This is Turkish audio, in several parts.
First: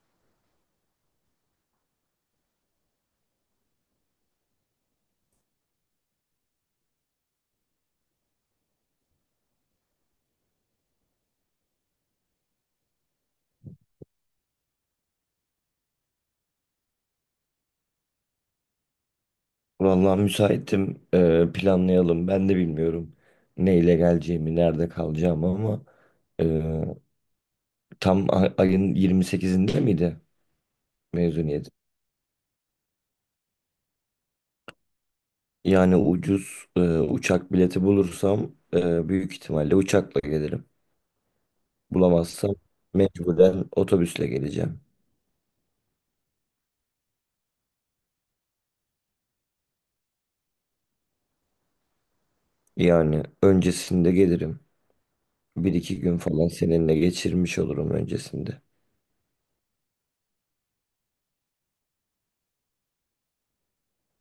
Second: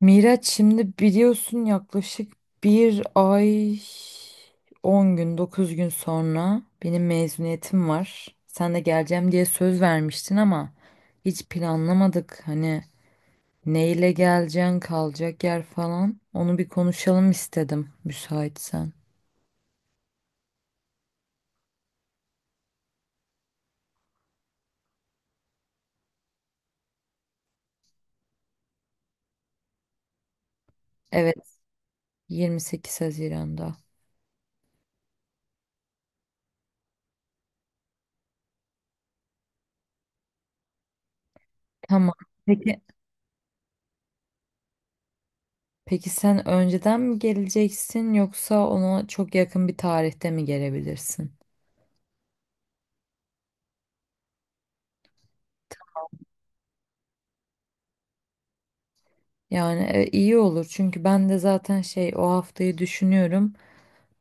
Miraç şimdi biliyorsun yaklaşık bir ay 10 gün 9 gün sonra benim mezuniyetim var. Sen de geleceğim diye söz vermiştin ama hiç planlamadık. Hani neyle geleceksin kalacak yer falan onu bir konuşalım istedim müsaitsen. Vallahi müsaitim. Planlayalım. Ben de bilmiyorum neyle geleceğimi, nerede kalacağımı ama e, tam ayın 28'inde miydi Evet, mezuniyet? 28 Haziran'da. Yani ucuz uçak bileti bulursam büyük ihtimalle uçakla gelirim. Tamam. Bulamazsam Peki. mecburen otobüsle geleceğim. Peki sen önceden mi geleceksin yoksa ona çok yakın bir tarihte mi gelebilirsin? Yani öncesinde gelirim. Bir iki gün falan seninle geçirmiş olurum öncesinde. Yani iyi olur çünkü ben de zaten şey o haftayı düşünüyorum.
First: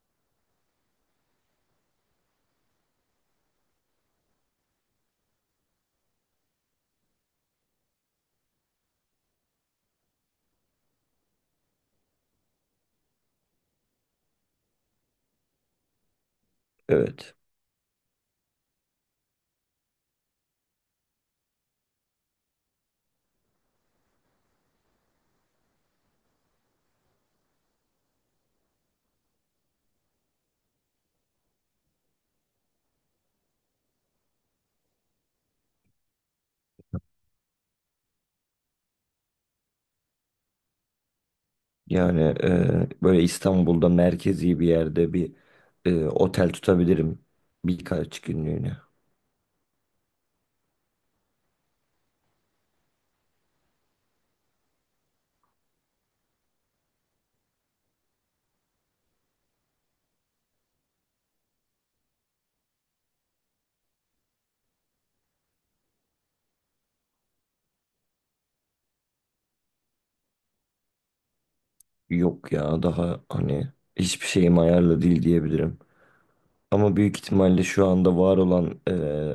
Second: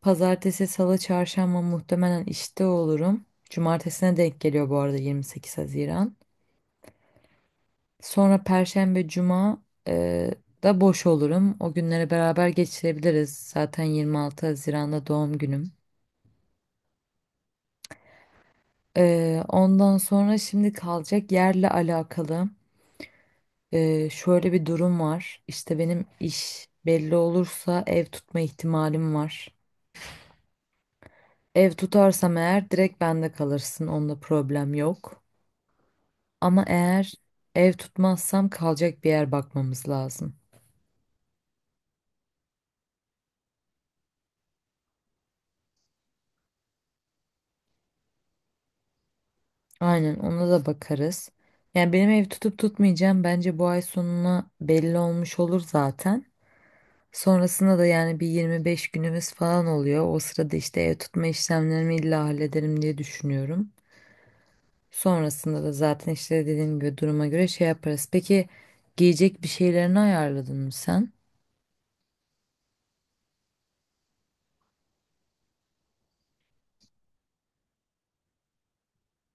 Pazartesi, salı, çarşamba muhtemelen işte olurum. Cumartesine denk geliyor bu arada 28 Haziran. Sonra perşembe, cuma da boş olurum. O günleri beraber geçirebiliriz. Zaten 26 Haziran'da doğum günüm. Evet. Ondan sonra şimdi kalacak yerle alakalı şöyle bir durum var. İşte benim iş belli olursa ev tutma ihtimalim var. Ev tutarsam eğer direkt bende kalırsın. Onda problem yok. Ama eğer ev tutmazsam kalacak bir yer bakmamız lazım. Yani böyle İstanbul'da merkezi bir yerde bir otel tutabilirim birkaç günlüğüne. Aynen, ona da bakarız. Yani benim ev tutup tutmayacağım bence bu ay sonuna belli olmuş olur zaten. Sonrasında da yani bir 25 günümüz falan oluyor. O sırada işte ev tutma işlemlerimi illa hallederim diye düşünüyorum. Sonrasında da zaten işte dediğim gibi duruma göre şey yaparız. Peki, giyecek bir şeylerini ayarladın mı sen? Yok ya daha hani hiçbir şeyim ayarlı değil diyebilirim. Ama büyük ihtimalle şu anda var olan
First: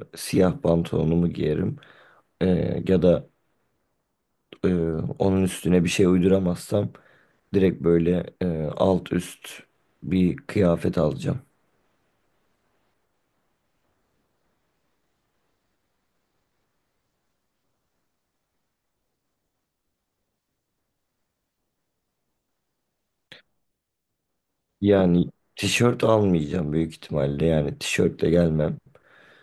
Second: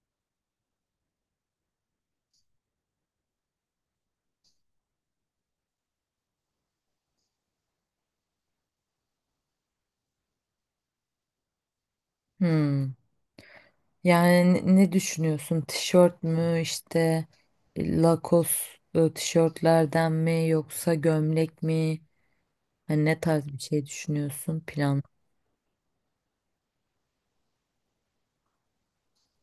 siyah pantolonumu giyerim. E, ya da e, onun üstüne bir şey uyduramazsam direkt böyle alt üst bir kıyafet alacağım. Hmm. Yani ne düşünüyorsun? Tişört mü işte Lacoste tişörtlerden mi yoksa gömlek mi? Hani ne tarz bir şey düşünüyorsun plan? Yani tişört almayacağım büyük ihtimalle yani tişörtle gelmem.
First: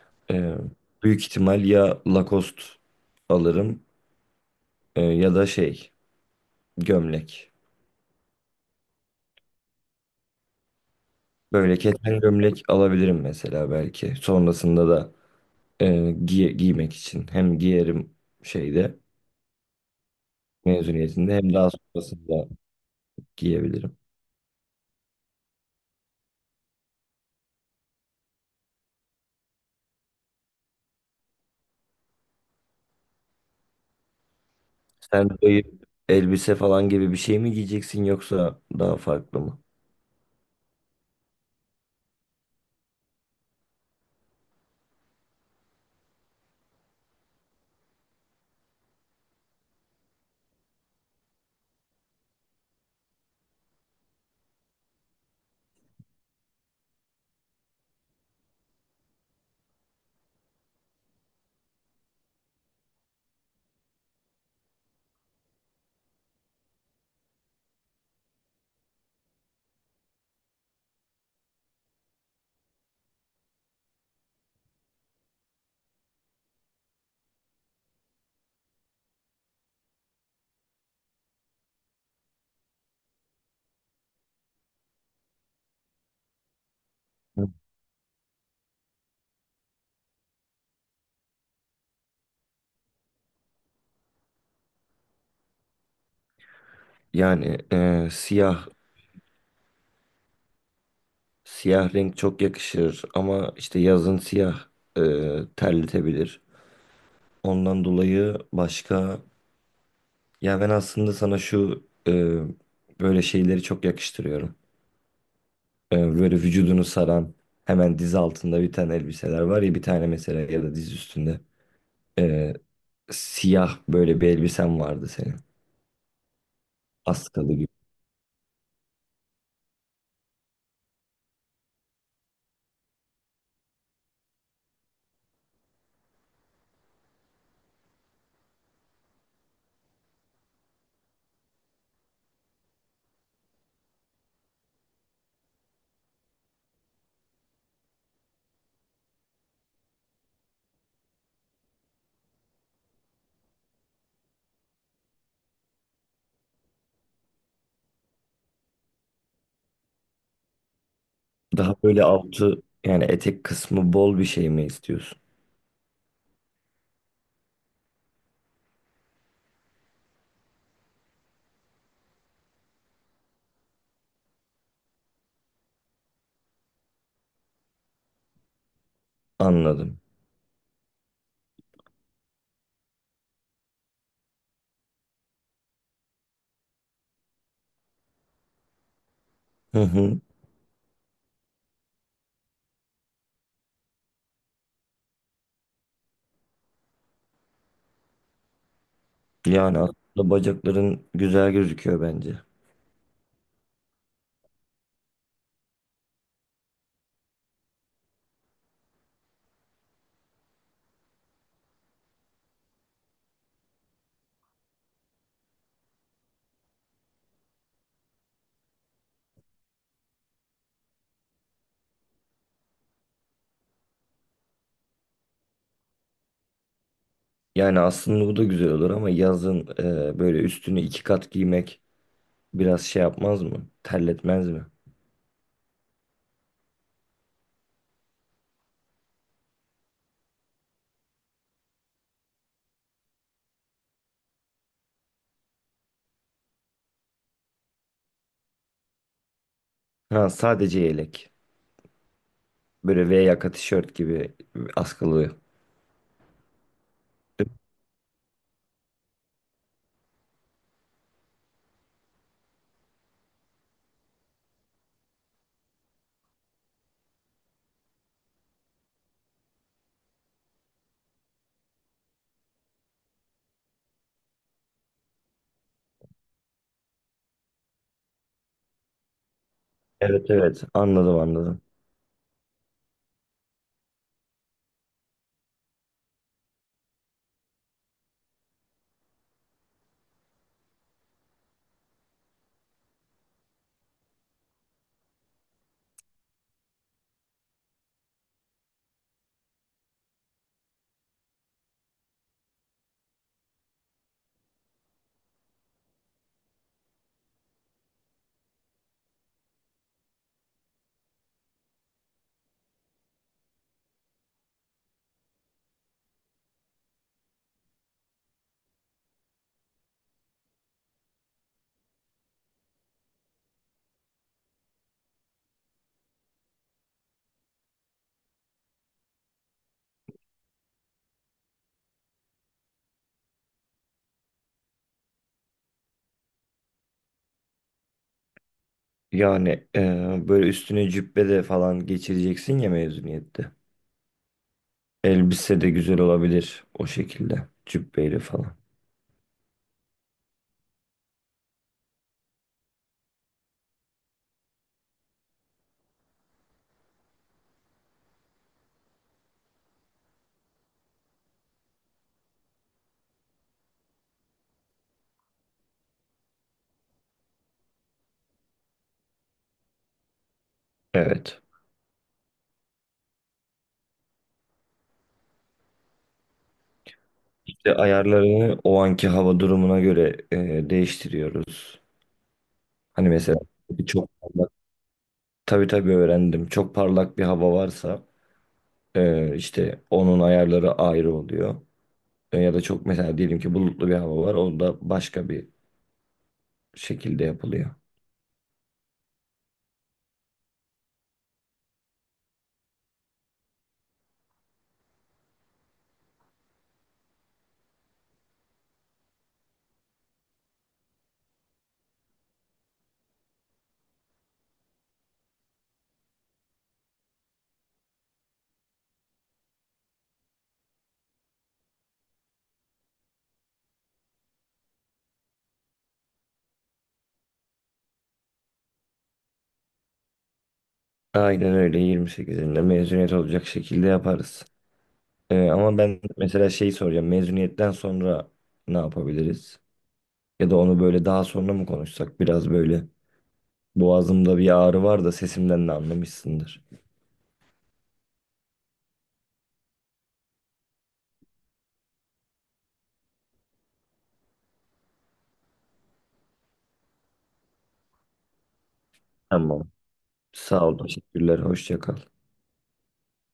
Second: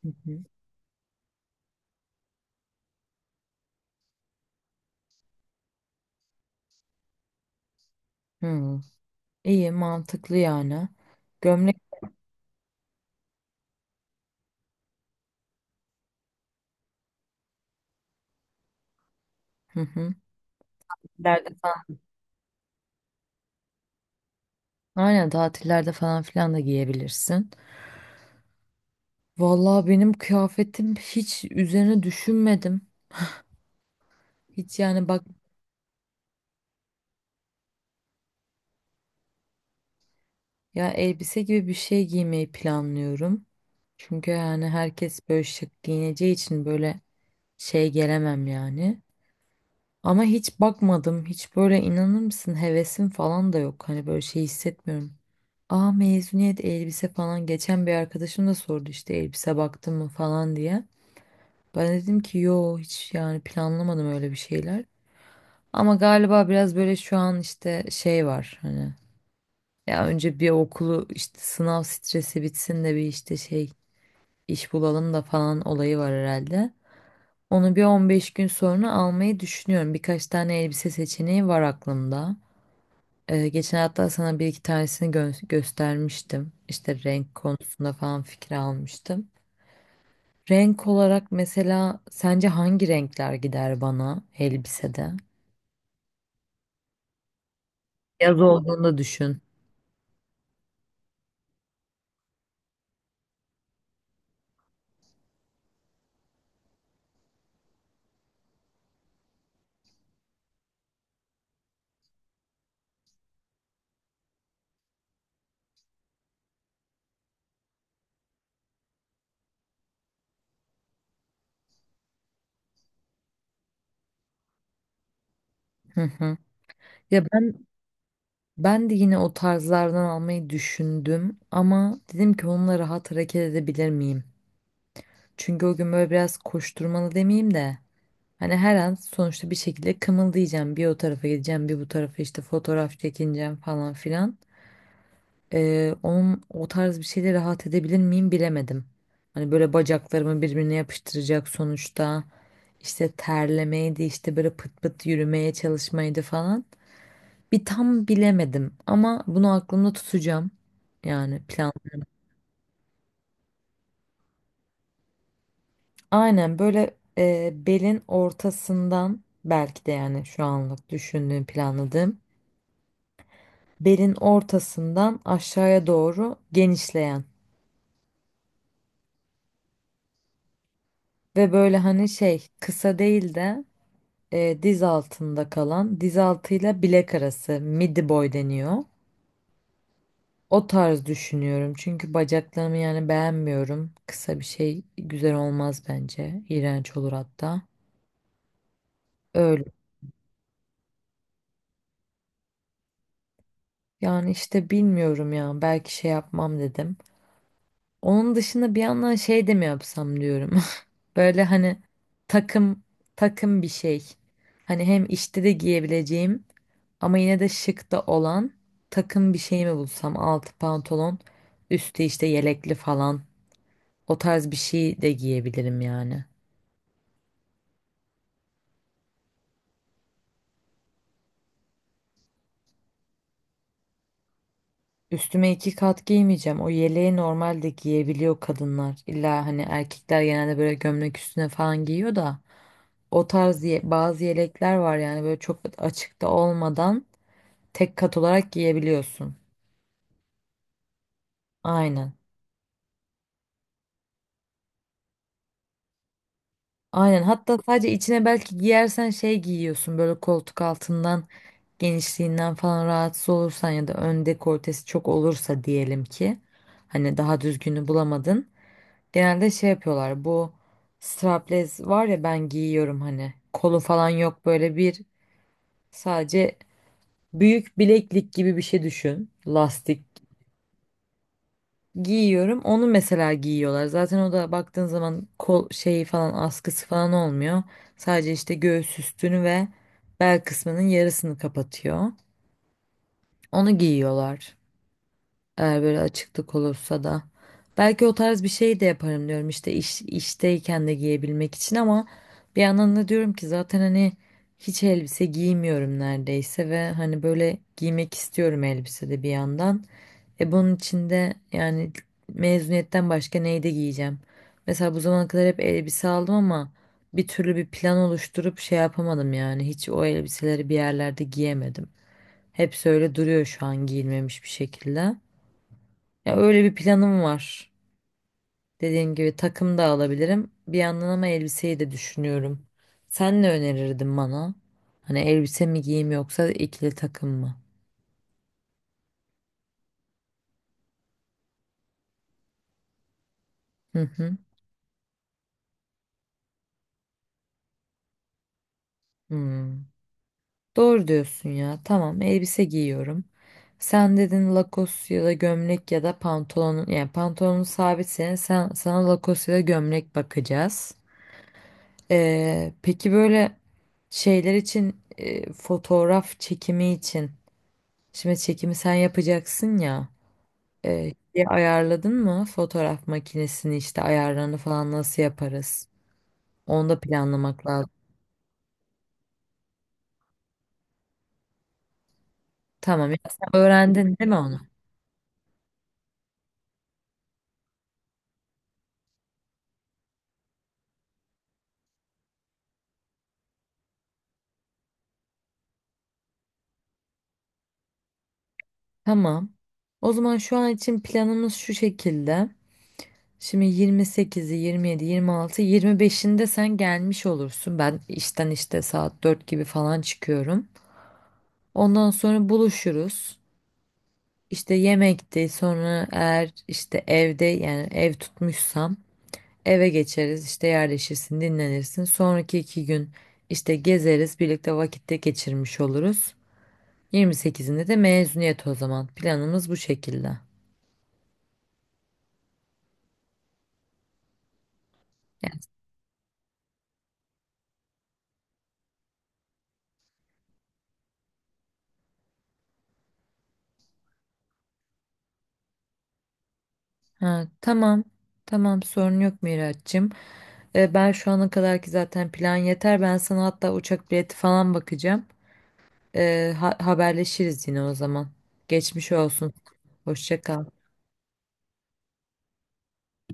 Hı hı. Ee, büyük ihtimal ya Lacoste alırım, ya da şey gömlek. Hı. İyi, mantıklı yani. Gömlek. Böyle keten gömlek alabilirim mesela belki. Sonrasında da e, giymek için. Hem giyerim şeyde Hı hı. mezuniyetinde hem Tatillerde daha falan. sonrasında giyebilirim. Aynen, tatillerde falan filan da giyebilirsin. Vallahi benim kıyafetim hiç üzerine düşünmedim. Hiç yani bak, Sen dayı elbise falan gibi bir şey mi giyeceksin yoksa daha farklı mı? ya elbise gibi bir şey giymeyi planlıyorum. Çünkü yani herkes böyle şık giyineceği için böyle şey gelemem yani. Ama hiç bakmadım. Hiç böyle inanır mısın, hevesim falan da yok. Hani böyle şey hissetmiyorum. Aa, mezuniyet elbise falan. Geçen bir arkadaşım da sordu işte elbise baktın mı falan diye. Ben dedim ki yo, hiç yani planlamadım öyle bir şeyler. Ama galiba biraz böyle şu an işte şey var hani. Ya önce bir okulu işte sınav stresi bitsin de bir işte şey iş bulalım da falan olayı var herhalde. Onu bir 15 gün sonra almayı düşünüyorum. Birkaç tane elbise seçeneği var aklımda. Geçen hafta sana bir iki tanesini göstermiştim. İşte renk Hı. konusunda falan fikir almıştım. Renk olarak mesela sence hangi renkler gider bana elbisede? Yani Yaz olduğunda düşün. siyah renk çok yakışır ama işte yazın siyah e, terletebilir. Ondan dolayı başka, ya ben aslında sana şu böyle şeyleri çok yakıştırıyorum. Böyle vücudunu saran hemen diz altında bir tane elbiseler var ya, bir tane mesela, ya da diz üstünde. E, siyah böyle bir elbisen vardı senin, Hı hı. Ya askalı ben gibi. ben de yine o tarzlardan almayı düşündüm ama dedim ki onunla rahat hareket edebilir miyim? Çünkü o gün böyle biraz koşturmalı demeyeyim de hani her an sonuçta bir şekilde kımıldayacağım. Bir o tarafa gideceğim, bir bu tarafa işte fotoğraf çekineceğim falan filan. Onun o tarz bir şeyle rahat edebilir miyim bilemedim. Hani böyle bacaklarımı birbirine yapıştıracak sonuçta. İşte terlemeydi, işte böyle pıt pıt yürümeye çalışmaydı falan. Bir tam bilemedim ama bunu aklımda tutacağım. Yani plan. Daha böyle altı, yani etek kısmı bol bir şey mi istiyorsun? Aynen, böyle belin ortasından belki de, yani şu anlık düşündüğüm, planladığım, belin ortasından aşağıya doğru genişleyen Anladım. ve böyle hani şey kısa değil de diz altında kalan, diz altıyla bilek arası midi boy deniyor. Hı hı. O tarz düşünüyorum çünkü bacaklarımı yani beğenmiyorum. Kısa bir şey güzel olmaz bence. İğrenç olur hatta. Öyle. Yani aslında bacakların güzel gözüküyor bence. Yani işte bilmiyorum ya, belki şey yapmam dedim. Onun dışında bir yandan şey de mi yapsam diyorum. Böyle hani takım takım, bir şey. Hani hem işte de giyebileceğim ama yine de şık da olan takım bir şey mi bulsam? Altı pantolon, üstü işte yelekli falan. O tarz bir şey de giyebilirim yani. Yani aslında bu da güzel olur ama yazın böyle üstünü iki kat giymek biraz şey yapmaz mı? Terletmez mi? Üstüme iki kat giymeyeceğim. O yeleği normalde giyebiliyor kadınlar. İlla hani erkekler genelde böyle gömlek üstüne falan giyiyor da. O tarz bazı yelekler var yani, böyle çok açıkta olmadan tek kat olarak giyebiliyorsun. Ha, sadece yelek. Aynen. Böyle V yaka tişört gibi, askılı. Aynen. Hatta sadece içine belki giyersen şey giyiyorsun, böyle koltuk altından genişliğinden falan rahatsız olursan ya da ön dekoltesi çok olursa diyelim ki, hani daha düzgünü bulamadın. Genelde şey yapıyorlar, bu strapless var ya, ben giyiyorum, hani kolu falan yok, böyle bir sadece büyük bileklik gibi bir şey düşün, lastik Evet, evet, anladım, anladım. giyiyorum. Onu mesela giyiyorlar. Zaten o da baktığın zaman kol şeyi falan, askısı falan olmuyor. Sadece işte göğüs üstünü ve bel kısmının yarısını kapatıyor. Onu giyiyorlar. Eğer böyle açıklık olursa da. Belki o tarz bir şey de yaparım diyorum işte, işteyken de giyebilmek için. Ama bir yandan da diyorum ki, zaten hani hiç elbise giymiyorum neredeyse ve hani böyle giymek istiyorum elbise de bir yandan. E, bunun içinde yani mezuniyetten başka neyi de giyeceğim? Mesela bu zamana kadar hep elbise aldım ama bir türlü bir plan oluşturup şey yapamadım yani. Hiç o elbiseleri bir yerlerde giyemedim. Hepsi öyle duruyor şu an giyilmemiş bir şekilde. Ya öyle bir planım var. Dediğim gibi takım da alabilirim bir yandan ama elbiseyi de düşünüyorum. Sen ne önerirdin bana? Hani elbise mi giyeyim yoksa ikili takım mı? Yani böyle üstüne cübbe de falan geçireceksin ya mezuniyette. Hı hı. Elbise de güzel olabilir o şekilde. Cübbeyle falan. Hmm. Doğru diyorsun ya. Tamam, elbise giyiyorum. Sen dedin lakos ya da gömlek ya da pantolonun, yani pantolonun sabit senin, sen, sana lakos ya da gömlek bakacağız. Peki böyle şeyler için, fotoğraf çekimi için, şimdi çekimi sen yapacaksın ya, e, Evet. şeyi ayarladın mı, fotoğraf makinesini işte ayarlarını falan nasıl yaparız? Onu da planlamak İşte lazım. ayarlarını o anki hava durumuna göre değiştiriyoruz. Hani Tamam ya, mesela sen öğrendin çok değil mi parlak, onu? tabii, tabii öğrendim. Çok parlak bir hava varsa işte onun ayarları ayrı oluyor. Ya da çok, mesela diyelim ki bulutlu bir hava var. O da başka bir şekilde yapılıyor. Tamam. O zaman şu an için planımız şu şekilde. Şimdi 28'i, 27, 26, 25'inde sen gelmiş olursun. Ben işten işte saat 4 gibi falan çıkıyorum. Ondan sonra buluşuruz. İşte yemekte, sonra eğer işte evde, yani ev tutmuşsam eve geçeriz. İşte yerleşirsin, dinlenirsin. Sonraki 2 gün işte gezeriz, birlikte vakitte geçirmiş oluruz. 28'inde de mezuniyet o zaman. Planımız bu şekilde. Aynen öyle, 28'inde mezuniyet olacak şekilde yaparız. Ama ben mesela şeyi soracağım. Mezuniyetten sonra ne yapabiliriz? Ya da onu böyle daha sonra mı konuşsak? Biraz böyle boğazımda bir ağrı var, da sesimden de anlamışsındır. Ha, tamam. Tamam, sorun yok Miraç'cığım. Ben şu ana kadarki zaten plan yeter. Ben sana hatta uçak bileti falan bakacağım. Haberleşiriz yine o zaman. Geçmiş olsun. Tamam. Hoşça kal. Sağ ol. Teşekkürler. Hoşça kal.